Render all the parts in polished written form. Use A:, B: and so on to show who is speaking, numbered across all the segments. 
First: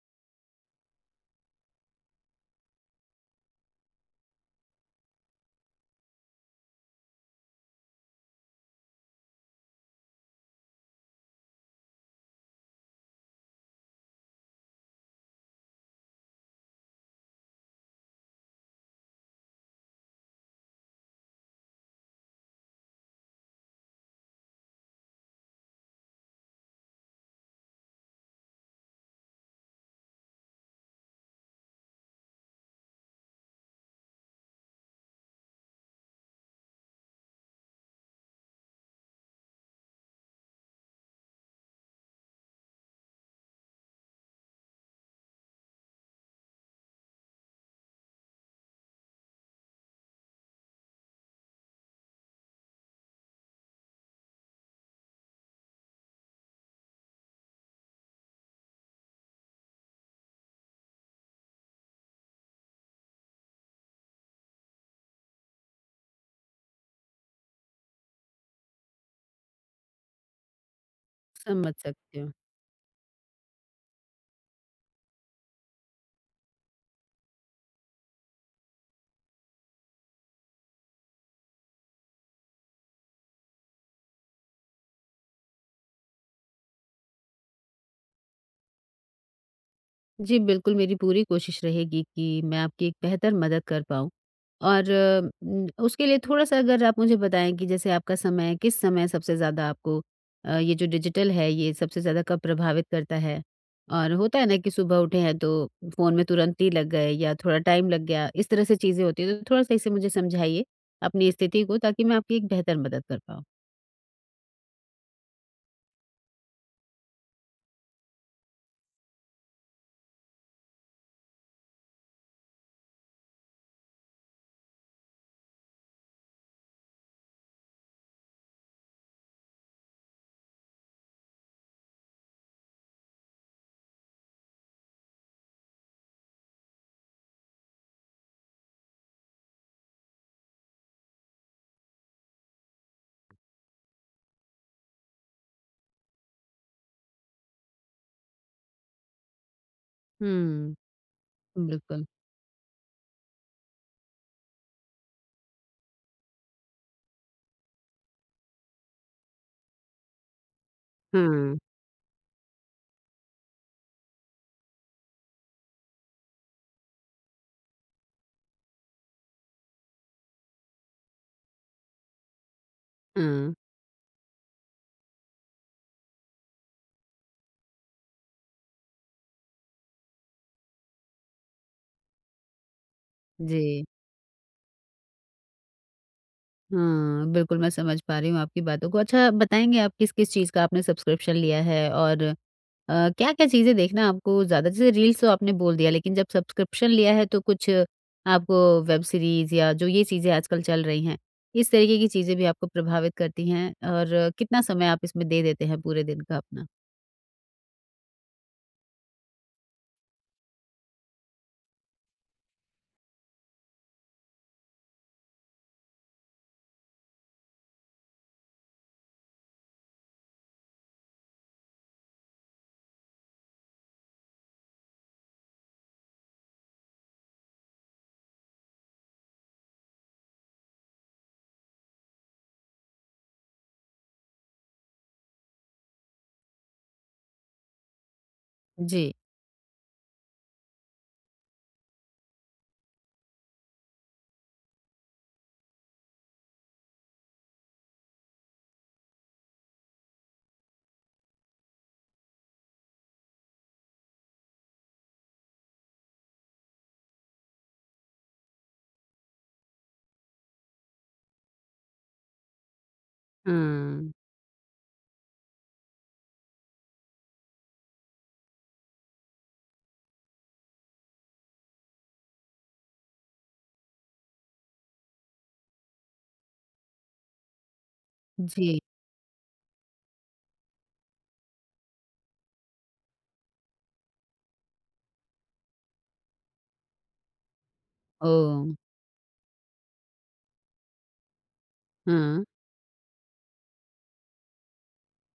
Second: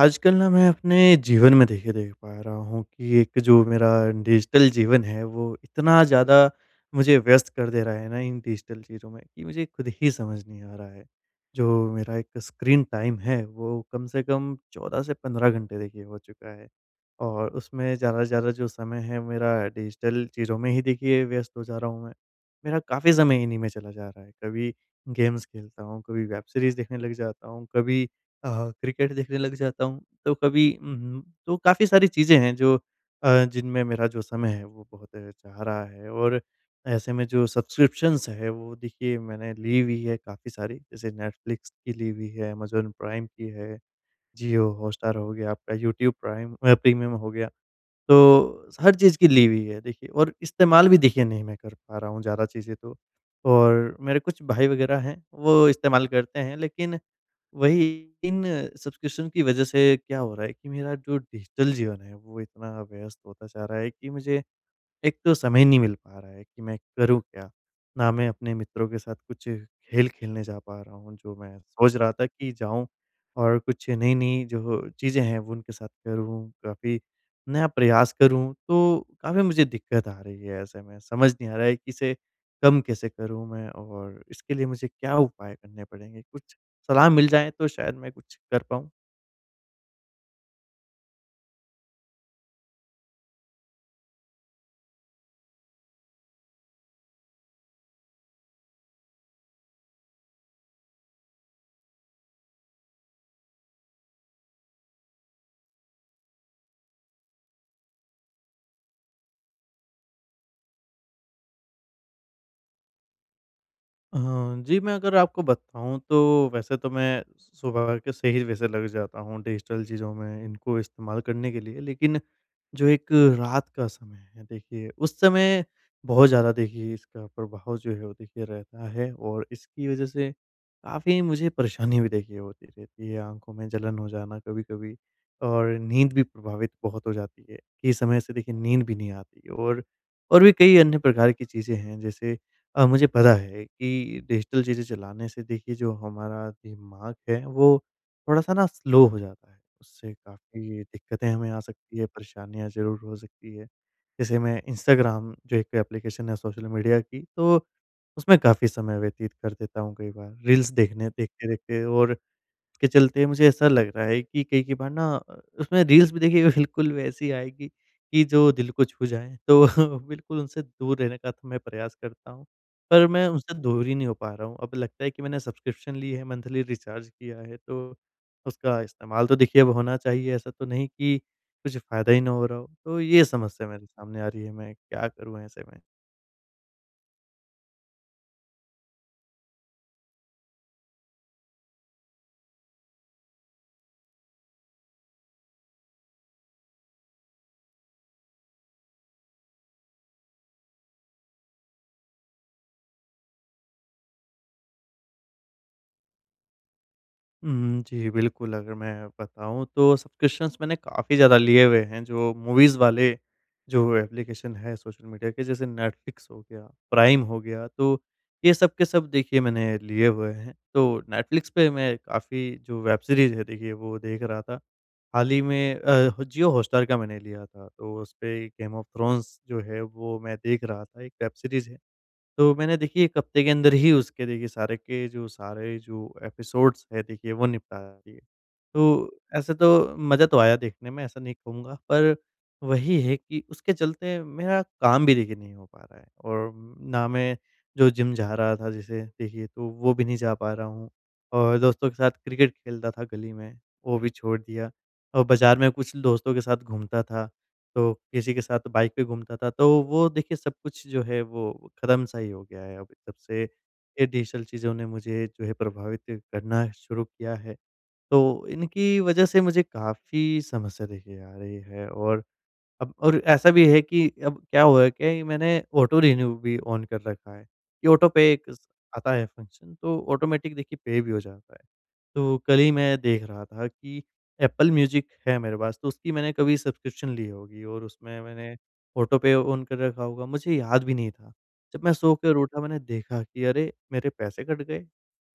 A: आजकल ना मैं अपने जीवन में देखिए देख पा रहा हूँ कि एक जो मेरा डिजिटल जीवन है वो इतना ज़्यादा मुझे व्यस्त कर दे रहा है ना, इन डिजिटल चीज़ों में कि मुझे खुद ही समझ नहीं आ रहा है। जो मेरा एक स्क्रीन टाइम है वो कम से कम 14 से 15 घंटे देखिए हो चुका है। और उसमें ज़्यादा से ज़्यादा जो समय है मेरा डिजिटल चीज़ों में ही देखिए व्यस्त हो जा रहा हूँ मैं। मेरा काफ़ी समय इन्हीं में चला जा रहा है। कभी गेम्स खेलता हूँ, कभी वेब सीरीज़ देखने लग जाता हूँ, कभी अ, क्रिकेट देखने लग जाता हूँ, तो कभी तो काफ़ी सारी चीज़ें हैं जो जिनमें मेरा जो समय है वो बहुत जा रहा है और ऐसे में जो सब्सक्रिप्शंस है वो देखिए मैंने ली हुई है काफ़ी सारी, जैसे नेटफ्लिक्स की ली हुई है, अमेज़न प्राइम की है। जियो हॉटस्टार हो गया, आपका यूट्यूब प्रीमियम हो गया। तो हर चीज़ की ली हुई है देखिए और इस्तेमाल भी देखिए नहीं मैं कर पा रहा हूँ ज़्यादा चीज़ें तो। और मेरे कुछ भाई वगैरह हैं, वो इस्तेमाल करते हैं, लेकिन वही इन सब्सक्रिप्शन की वज़ह से क्या हो रहा है कि मेरा जो डिजिटल जीवन है, वो इतना व्यस्त होता जा रहा है कि मुझे एक तो समय नहीं मिल पा रहा है कि मैं करूँ क्या? ना मैं अपने मित्रों के साथ कुछ खेल खेलने जा पा रहा हूँ, जो मैं
B: समझ
A: सोच रहा
B: सकती
A: था
B: हूँ।
A: कि जाऊँ और कुछ नई-नई जो चीज़ें हैं वो उनके साथ करूँ, काफ़ी नया प्रयास करूँ। तो काफ़ी मुझे दिक्कत आ रही है ऐसे में, समझ नहीं आ रहा है कि इसे कम कैसे करूँ मैं और इसके लिए मुझे क्या उपाय करने पड़ेंगे? कुछ सलाह मिल जाए तो शायद मैं कुछ कर पाऊँ।
B: जी, बिल्कुल मेरी पूरी कोशिश रहेगी कि मैं आपकी एक बेहतर मदद कर पाऊँ और उसके लिए थोड़ा-सा अगर आप मुझे बताएँ कि जैसे आपका समय किस समय सबसे ज़्यादा आपको ये जो डिजिटल है ये सबसे ज़्यादा कब प्रभावित करता है? और होता है ना कि सुबह उठे हैं तो फ़ोन में तुरंत ही लग गए या थोड़ा टाइम लग गया, इस तरह से चीज़ें होती हैं, तो थोड़ा-सा इसे मुझे समझाइए अपनी स्थिति को ताकि मैं आपकी एक बेहतर मदद कर पाऊँ।
A: अ, जी, मैं अगर आपको बताऊँ तो वैसे तो मैं सुबह के से ही वैसे लग जाता हूँ डिजिटल चीज़ों में इनको इस्तेमाल करने के लिए। लेकिन जो एक रात का समय है देखिए, उस समय बहुत ज़्यादा देखिए इसका प्रभाव जो है वो देखिए रहता है और इसकी वज़ह से काफ़ी मुझे परेशानी भी देखिए होती रहती है। आँखों में जलन हो जाना कभी-कभी और नींद भी प्रभावित बहुत हो जाती है। कि समय से देखिए नींद भी नहीं आती और भी कई अन्य प्रकार की चीज़ें हैं, जैसे मुझे पता है कि डिजिटल चीज़ें चलाने से देखिए जो हमारा दिमाग है वो थोड़ा-सा ना स्लो हो जाता है। उससे
B: हुँ,
A: काफ़ी दिक्कतें हमें आ सकती
B: बिल्कुल।
A: है, परेशानियाँ ज़रूर हो सकती है। जैसे मैं इंस्टाग्राम जो एक एप्लीकेशन है सोशल मीडिया की, तो उसमें काफ़ी समय व्यतीत कर देता हूँ कई बार। रील्स देखने
B: हाँ,
A: देखते-देखते और के चलते मुझे ऐसा लग रहा है कि कई-कई बार ना उसमें रील्स भी देखिए बिल्कुल वैसी आएगी कि जो दिल को छू जाएँ। तो बिल्कुल उनसे दूर रहने का तो मैं प्रयास करता हूँ, पर मैं
B: हाँ,
A: उनसे दूर ही नहीं हो पा रहा हूँ। अब लगता है कि मैंने सब्सक्रिप्शन ली है, मंथली रिचार्ज किया है, तो उसका इस्तेमाल तो देखिए अब होना चाहिए। ऐसा तो नहीं कि कुछ फ़ायदा ही ना हो रहा हो। तो ये
B: जी।
A: समस्या मेरे सामने आ रही है, मैं क्या करूँ ऐसे में?
B: हाँ, बिल्कुल मैं समझ पा रही हूँ आपकी बातों को। अच्छा बताएँगे आप किस-किस चीज़ का आपने सब्सक्रिप्शन लिया है और क्या-क्या चीज़ें देखना आपको ज़्यादा जैसे रील्स तो आपने बोल दिया लेकिन जब सब्सक्रिप्शन लिया है तो कुछ आपको वेब सीरीज़ या जो ये चीज़ें आजकल चल रही हैं, इस तरीके की चीज़ें भी आपको प्रभावित करती हैं और कितना समय आप इसमें दे देते हैं पूरे दिन का अपना?
A: हुँ, जी, बिल्कुल, अगर मैं बताऊँ तो सब्सक्रिप्शंस मैंने काफ़ी ज़्यादा लिए हुए हैं, जो मूवीज़ वाले जो एप्लीकेशन है सोशल मीडिया के, जैसे नेटफ्लिक्स हो गया, प्राइम हो गया, तो ये सब के सब देखिए मैंने लिए हुए हैं। तो नेटफ्लिक्स पे मैं काफ़ी जो वेब सीरीज़ है देखिए, वो देख रहा था। हाल ही में जियो हॉटस्टार का मैंने लिया था, तो उसपे गेम ऑफ थ्रोन्स जो है, वो मैं देख रहा था, एक वेब सीरीज़ है। तो मैंने देखिए 1 हफ्ते के अंदर ही उसके देखिए सारे जो एपिसोड्स हैं देखिए वो निपटा दिए। तो
B: जी।
A: ऐसे तो मज़ा तो आया देखने में, ऐसा नहीं कहूँगा, पर वही है कि उसके चलते मेरा काम भी देखिए नहीं हो पा रहा है और ना मैं जो जिम जा रहा था जैसे देखिए तो वो भी नहीं जा पा रहा हूँ और दोस्तों के साथ क्रिकेट खेलता था गली में, वो भी छोड़ दिया और बाज़ार में कुछ दोस्तों के साथ घूमता था, तो किसी के साथ बाइक पे घूमता था, तो वो देखिए सब कुछ जो है वो ख़त्म सा ही हो गया है अब, तब से ये
B: हाँ,
A: डिजिटल चीज़ों ने मुझे जो है प्रभावित करना शुरू किया है। तो इनकी वजह से मुझे काफ़ी समस्या देखिए आ रही है और अब और ऐसा भी है कि अब क्या हुआ है कि मैंने ऑटो रिन्यू भी ऑन कर रखा है कि ऑटो पे एक स-
B: जी।
A: आता है फंक्शन, तो ऑटोमेटिक देखिए पे भी हो जाता है। तो कल ही मैं देख रहा था कि एप्पल म्यूजिक है मेरे पास, तो उसकी मैंने कभी सब्सक्रिप्शन ली होगी और उसमें मैंने
B: ओह!
A: ऑटो पे ऑन कर रखा होगा, मुझे याद भी नहीं था। जब मैं सो कर
B: हाँ।
A: उठा मैंने देखा कि अरे मेरे पैसे कट गए।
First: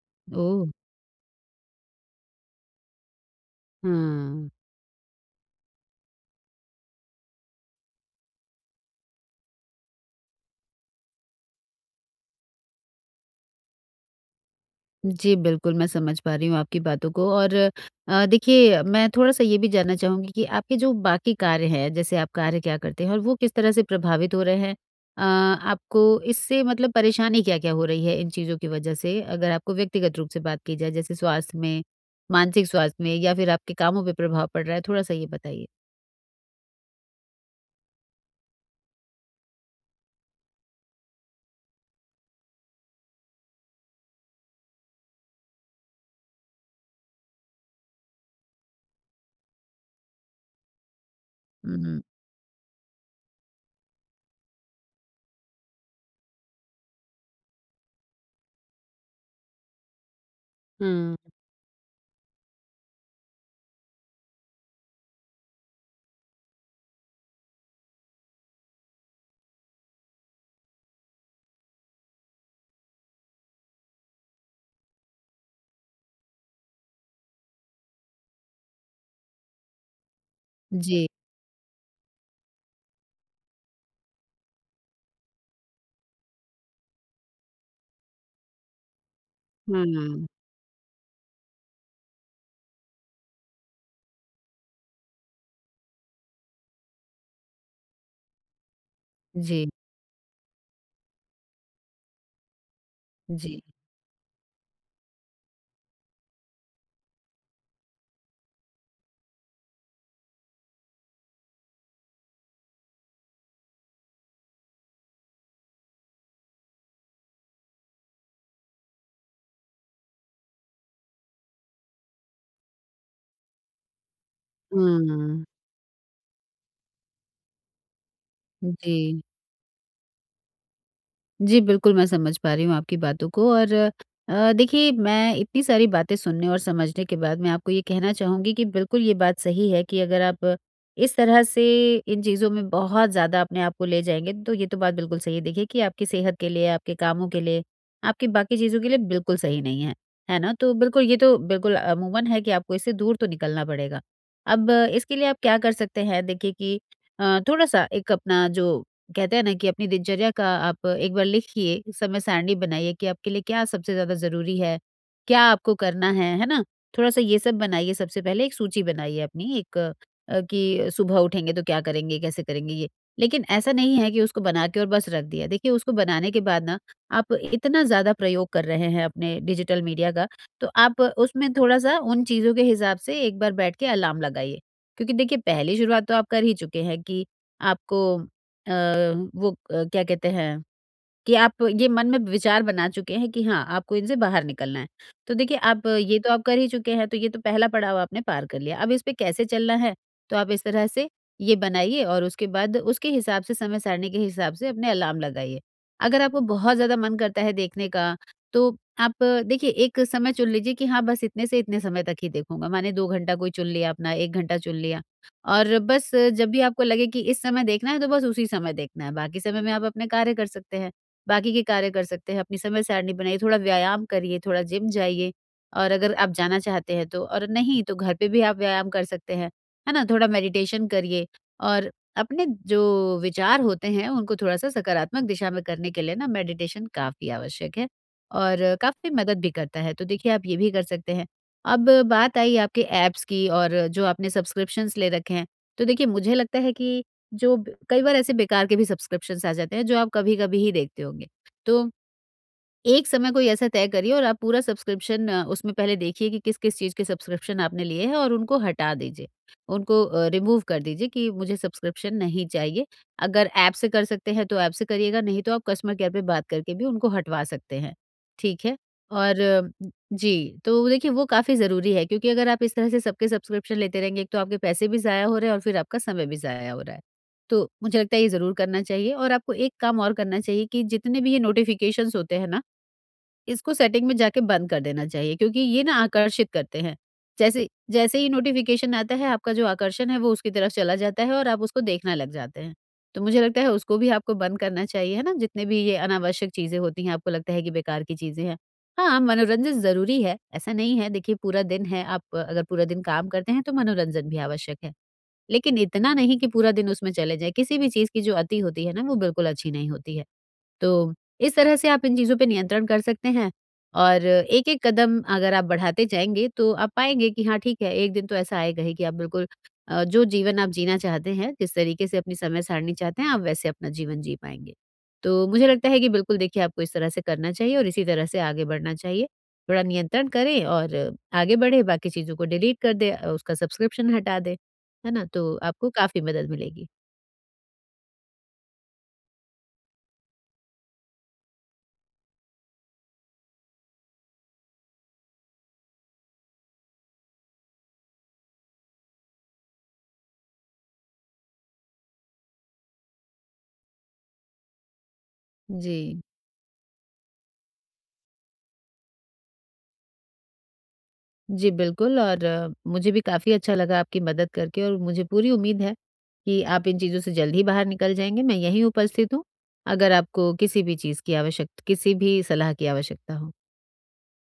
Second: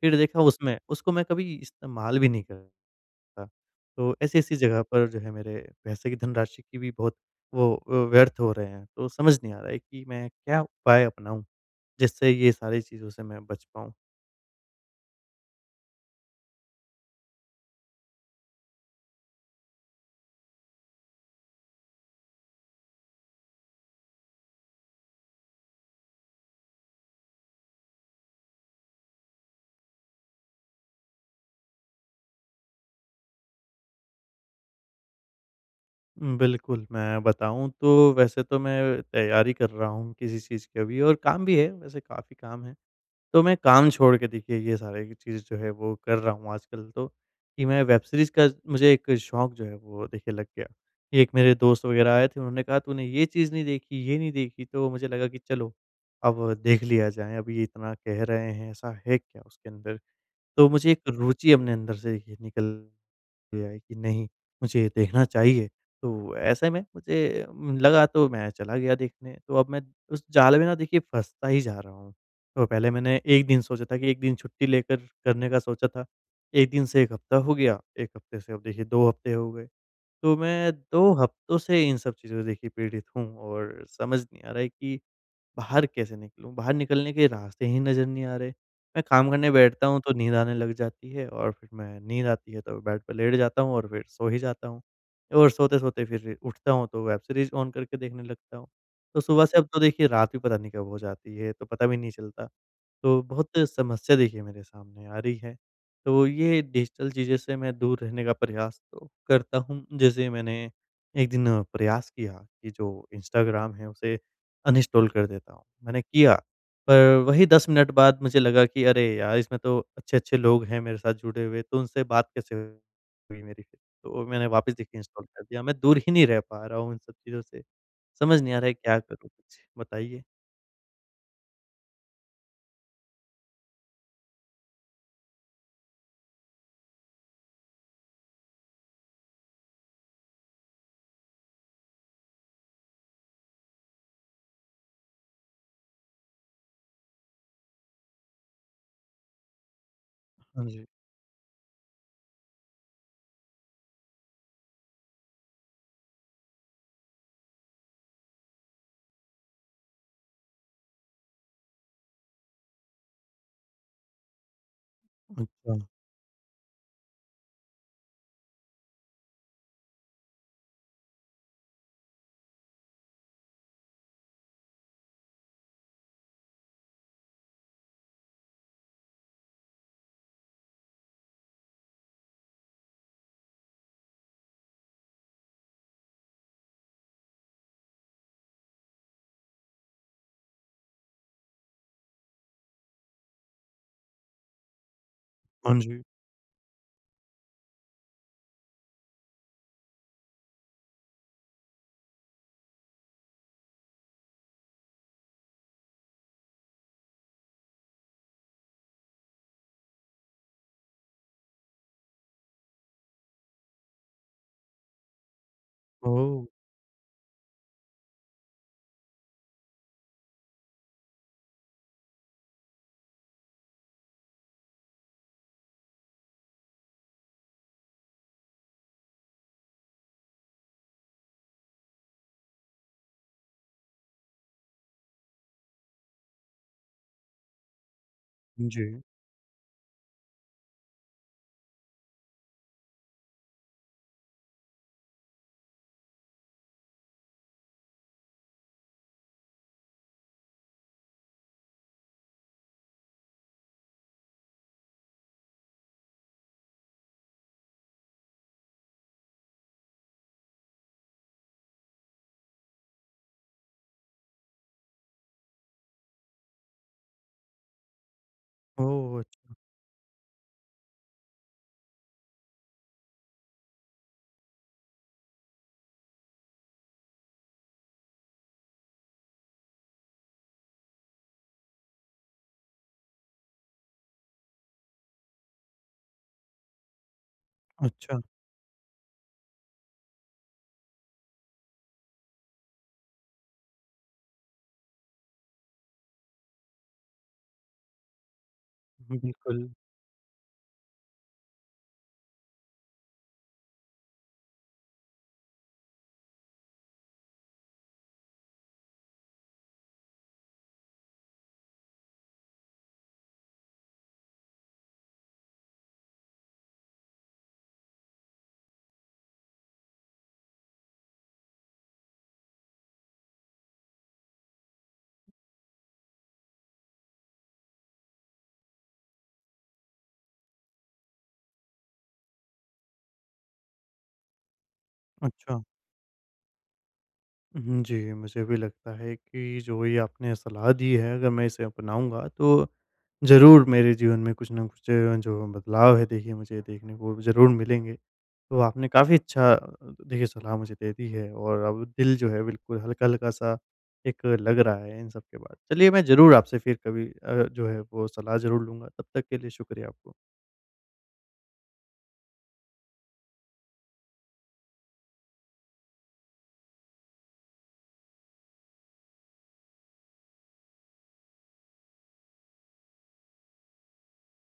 A: फिर देखा
B: ओह!
A: उसमें उसको मैं कभी इस्तेमाल भी नहीं कर सकता। तो
B: हाँ।
A: ऐसी-ऐसी जगह पर जो है मेरे पैसे की धनराशि की भी बहुत वो व्यर्थ हो रहे हैं। तो समझ नहीं आ रहा है कि मैं क्या उपाय अपनाऊँ, जिससे ये सारी चीज़ों से मैं बच पाऊँ?
B: जी, बिल्कुल, मैं समझ पा रही हूँ आपकी बातों को और देखिए मैं थोड़ा-सा ये भी जानना चाहूँगी कि आपके जो बाकी कार्य हैं, जैसे आप कार्य क्या करते हैं और वो किस तरह से प्रभावित हो रहे हैं? आपको इससे मतलब परेशानी क्या-क्या हो रही है इन चीज़ों की वजह से? अगर आपको व्यक्तिगत रूप से बात की जाए, जैसे स्वास्थ्य में, मानसिक स्वास्थ्य में या फिर आपके कामों पे प्रभाव पड़ रहा है, थोड़ा-सा ये बताइए?
A: बिल्कुल, मैं बताऊँ तो वैसे तो मैं तैयारी कर रहा हूँ किसी चीज़ की अभी, और काम भी है, वैसे काफ़ी काम है। तो मैं काम छोड़ के देखिए ये सारी चीज़ जो है वो कर रहा हूँ आजकल तो, कि मैं वेब सीरीज़ का मुझे एक शौक जो है वो देखिए लग गया। एक मेरे
B: हुँ,
A: दोस्त
B: हुँ।
A: वग़ैरह आए थे, उन्होंने कहा तूने ये चीज़ नहीं देखी, ये नहीं देखी, तो मुझे लगा कि चलो अब देख लिया जाए, अब ये इतना कह रहे हैं, ऐसा है क्या उसके अंदर? तो मुझे एक रुचि अपने अंदर से देखिए निकल लिया है कि नहीं, मुझे देखना चाहिए। तो ऐसे में मुझे लगा, तो मैं चला गया देखने, तो अब मैं उस जाल में ना देखिए फँसता ही जा रहा हूँ। तो पहले मैंने 1 दिन सोचा था, कि 1 दिन छुट्टी लेकर करने का सोचा था। 1 दिन से 1 हफ़्ता हो गया, 1 हफ़्ते से अब देखिए 2 हफ़्ते हो गए। तो मैं
B: जी।
A: 2 हफ़्तों से इन सब चीज़ों से देखिए पीड़ित हूँ और समझ नहीं आ रहा है कि बाहर कैसे निकलूँ? बाहर निकलने के रास्ते ही नज़र नहीं आ रहे। मैं काम करने बैठता हूँ तो
B: हुँ।
A: नींद आने लग जाती है और फिर मैं नींद आती है तो बेड पे लेट जाता हूँ और फिर सो ही जाता हूँ। और सोते-सोते फिर उठता हूँ तो वेब सीरीज़ ऑन करके देखने लगता हूँ। तो सुबह से अब
B: जी,
A: तो देखिए रात भी पता नहीं कब हो जाती है, तो पता भी नहीं चलता। तो बहुत
B: जी।
A: समस्या देखिए मेरे सामने आ रही है। तो ये डिजिटल चीज़ें से मैं दूर रहने का प्रयास तो करता हूँ। जैसे मैंने एक दिन प्रयास किया कि जो इंस्टाग्राम है उसे अनइंस्टॉल कर देता हूँ। मैंने किया, पर वही 10 मिनट बाद मुझे लगा कि अरे यार! इसमें तो अच्छे-अच्छे लोग हैं मेरे साथ जुड़े हुए, तो उनसे बात कैसे हुई मेरी? फिर। तो मैंने वापस देखिए इंस्टॉल कर
B: हुँ।
A: दिया। मैं दूर ही नहीं रह पा रहा हूँ इन सब चीज़ों से। समझ नहीं आ रहा है, क्या
B: जी।
A: करूँ, कुछ बताइए?
B: जी, बिल्कुल, मैं समझ पा रही हूँ आपकी बातों को और देखिए मैं इतनी सारी बातें सुनने और समझने के बाद मैं आपको ये कहना चाहूँगी कि बिल्कुल ये बात सही है कि अगर आप इस तरह से इन चीज़ों में बहुत ज़्यादा अपने आप को ले जाएँगे, तो ये तो बात बिल्कुल सही है देखिए कि आपकी सेहत के लिए, आपके कामों के लिए, आपकी बाकी चीज़ों के लिए बिल्कुल सही नहीं है, है ना?
A: हाँ
B: तो
A: जी।
B: बिल्कुल ये तो बिल्कुल अमूमन है कि आपको इससे दूर तो निकलना पड़ेगा। अब इसके लिए आप क्या कर सकते हैं देखिए कि थोड़ा-सा एक अपना जो कहते हैं ना कि अपनी दिनचर्या का आप एक बार लिखिए, समय सारणी बनाइए कि आपके लिए क्या सबसे ज़्यादा ज़रूरी है, क्या
A: अच्छा।
B: आपको करना है ना? थोड़ा-सा ये सब बनाइए सबसे पहले एक सूची बनाइए अपनी एक कि सुबह उठेंगे तो क्या करेंगे, कैसे करेंगे ये। लेकिन ऐसा नहीं है कि उसको बना के और बस रख दिया। देखिए उसको बनाने के बाद ना आप इतना ज़्यादा प्रयोग कर रहे हैं अपने डिजिटल मीडिया का, तो आप उसमें थोड़ा-सा उन चीज़ों के हिसाब से एक बार बैठ के अलार्म लगाइए। क्योंकि देखिए पहली शुरुआत तो आप कर ही चुके हैं कि आपको वो क्या कहते हैं कि आप ये मन में विचार बना चुके हैं कि हाँ, आपको इनसे बाहर निकलना है। तो देखिए
A: हाँ
B: आप
A: जी।
B: ये तो आप कर ही चुके हैं, तो ये तो पहला पड़ाव आपने पार कर लिया। अब इस पे कैसे चलना है, तो आप इस तरह से ये बनाइए और उसके बाद उसके हिसाब से समय सारणी के हिसाब से अपने अलार्म लगाइए। अगर आपको बहुत ज़्यादा मन करता है देखने का, तो आप देखिए एक समय चुन लीजिए कि हाँ, बस इतने से इतने समय तक ही देखूँगा। माने 2 घंटा कोई चुन लिया अपना, 1 घंटा चुन लिया और बस
A: ओह!
B: जब भी आपको लगे कि इस समय देखना है, तो बस उसी समय देखना है। बाकी समय में आप अपने कार्य कर सकते हैं। बाकी के कार्य कर सकते हैं, अपनी समय सारणी बनाइए, थोड़ा व्यायाम करिए, थोड़ा जिम जाइए और अगर आप जाना चाहते हैं तो और नहीं तो घर पे भी आप व्यायाम कर सकते हैं, है ना? थोड़ा मेडिटेशन करिए और अपने जो विचार होते हैं उनको थोड़ा-सा सकारात्मक दिशा में करने के लिए ना मेडिटेशन काफ़ी आवश्यक है और
A: जी।
B: काफ़ी मदद भी करता है, तो देखिए आप ये भी कर सकते हैं। अब बात आई आपके ऐप्स की और जो आपने सब्सक्रिप्शंस ले रखे हैं, तो देखिए मुझे लगता है कि जो ब कई बार ऐसे बेकार के भी सब्सक्रिप्शंस आ जाते हैं, जो आप कभी-कभी ही देखते होंगे। तो एक समय कोई ऐसा तय करिए और आप पूरा सब्सक्रिप्शन उसमें पहले देखिए कि किस-किस चीज़ के सब्सक्रिप्शन आपने लिए हैं और उनको हटा दीजिए। उनको रिमूव कर दीजिए कि मुझे सब्सक्रिप्शन नहीं चाहिए। अगर ऐप से कर सकते हैं तो ऐप से करिएगा, नहीं तो आप कस्टमर केयर पे बात करके भी उनको हटवा सकते हैं। ठीक है?
A: ओह!
B: और
A: अच्छा।
B: जी, तो देखिए वो काफ़ी ज़रूरी है क्योंकि अगर आप इस तरह से सबके सब्सक्रिप्शन लेते रहेंगे, एक तो आपके पैसे भी ज़ाया हो रहे हैं और फिर आपका समय भी ज़ाया हो रहा है। तो मुझे लगता है ये ज़रूर करना चाहिए और आपको एक काम और करना चाहिए कि जितने भी ये नोटिफ़िकेशंस होते हैं ना इसको सेटिंग में जाके बंद कर देना चाहिए क्योंकि ये ना आकर्षित करते हैं। जैसे जैसे
A: अच्छा,
B: ही नोटिफ़िकेशन आता है आपका जो आकर्षण है वो उसकी तरफ चला जाता है और आप उसको देखने लग जाते हैं। तो मुझे लगता है उसको भी आपको बंद करना चाहिए, है ना? जितने भी ये अनावश्यक चीज़ें होती हैं, आपको लगता है कि बेकार की चीज़ें हैं। हाँ,
A: बिल्कुल।
B: मनोरंजन ज़रूरी है, ऐसा नहीं है देखिए पूरा दिन है आप अगर पूरा दिन काम करते हैं तो मनोरंजन भी आवश्यक है। लेकिन इतना नहीं कि पूरा दिन उसमें चले जाएँ, किसी भी चीज़ की जो अति होती है ना वो बिल्कुल अच्छी नहीं होती है। तो इस तरह से आप इन चीज़ों पे नियंत्रण कर सकते हैं और एक-एक कदम अगर आप बढ़ाते जाएँगे तो आप पाएँगे कि हाँ ठीक है, एक दिन तो ऐसा आएगा ही कि आप बिल्कुल जो जीवन आप जीना चाहते हैं, जिस तरीके से अपनी समय सारणी चाहते हैं, आप वैसे अपना जीवन जी पाएँगे। तो मुझे लगता है कि बिल्कुल देखिए आपको इस तरह से करना चाहिए और इसी तरह से आगे बढ़ना चाहिए। थोड़ा नियंत्रण करें और आगे बढ़े, बाकी चीज़ों को डिलीट कर दें, उसका सब्सक्रिप्शन हटा दें। है ना? तो
A: अच्छा।
B: आपको काफ़ी मदद मिलेगी।
A: हुँ, जी, मुझे भी लगता है कि जो ये आपने सलाह दी है अगर मैं इसे अपनाऊँगा तो ज़रूर मेरे जीवन में कुछ ना कुछ जो बदलाव है देखिए मुझे देखने को ज़रूर मिलेंगे। तो आपने काफ़ी अच्छा देखिए सलाह मुझे दे दी है और अब दिल जो है बिल्कुल हल्का-हल्का सा एक लग रहा है इन सब के बाद। चलिए
B: जी।
A: मैं ज़रूर आपसे फिर कभी जो है वो सलाह ज़रूर लूँगा। तब तक के लिए शुक्रिया आपको।
B: जी, बिल्कुल और मुझे भी काफ़ी अच्छा लगा आपकी मदद करके और मुझे पूरी उम्मीद है कि आप इन चीज़ों से जल्द ही बाहर निकल जाएँगे। मैं यहीं उपस्थित हूँ, अगर आपको किसी भी चीज़ की आवश्यक किसी भी सलाह की आवश्यकता हो।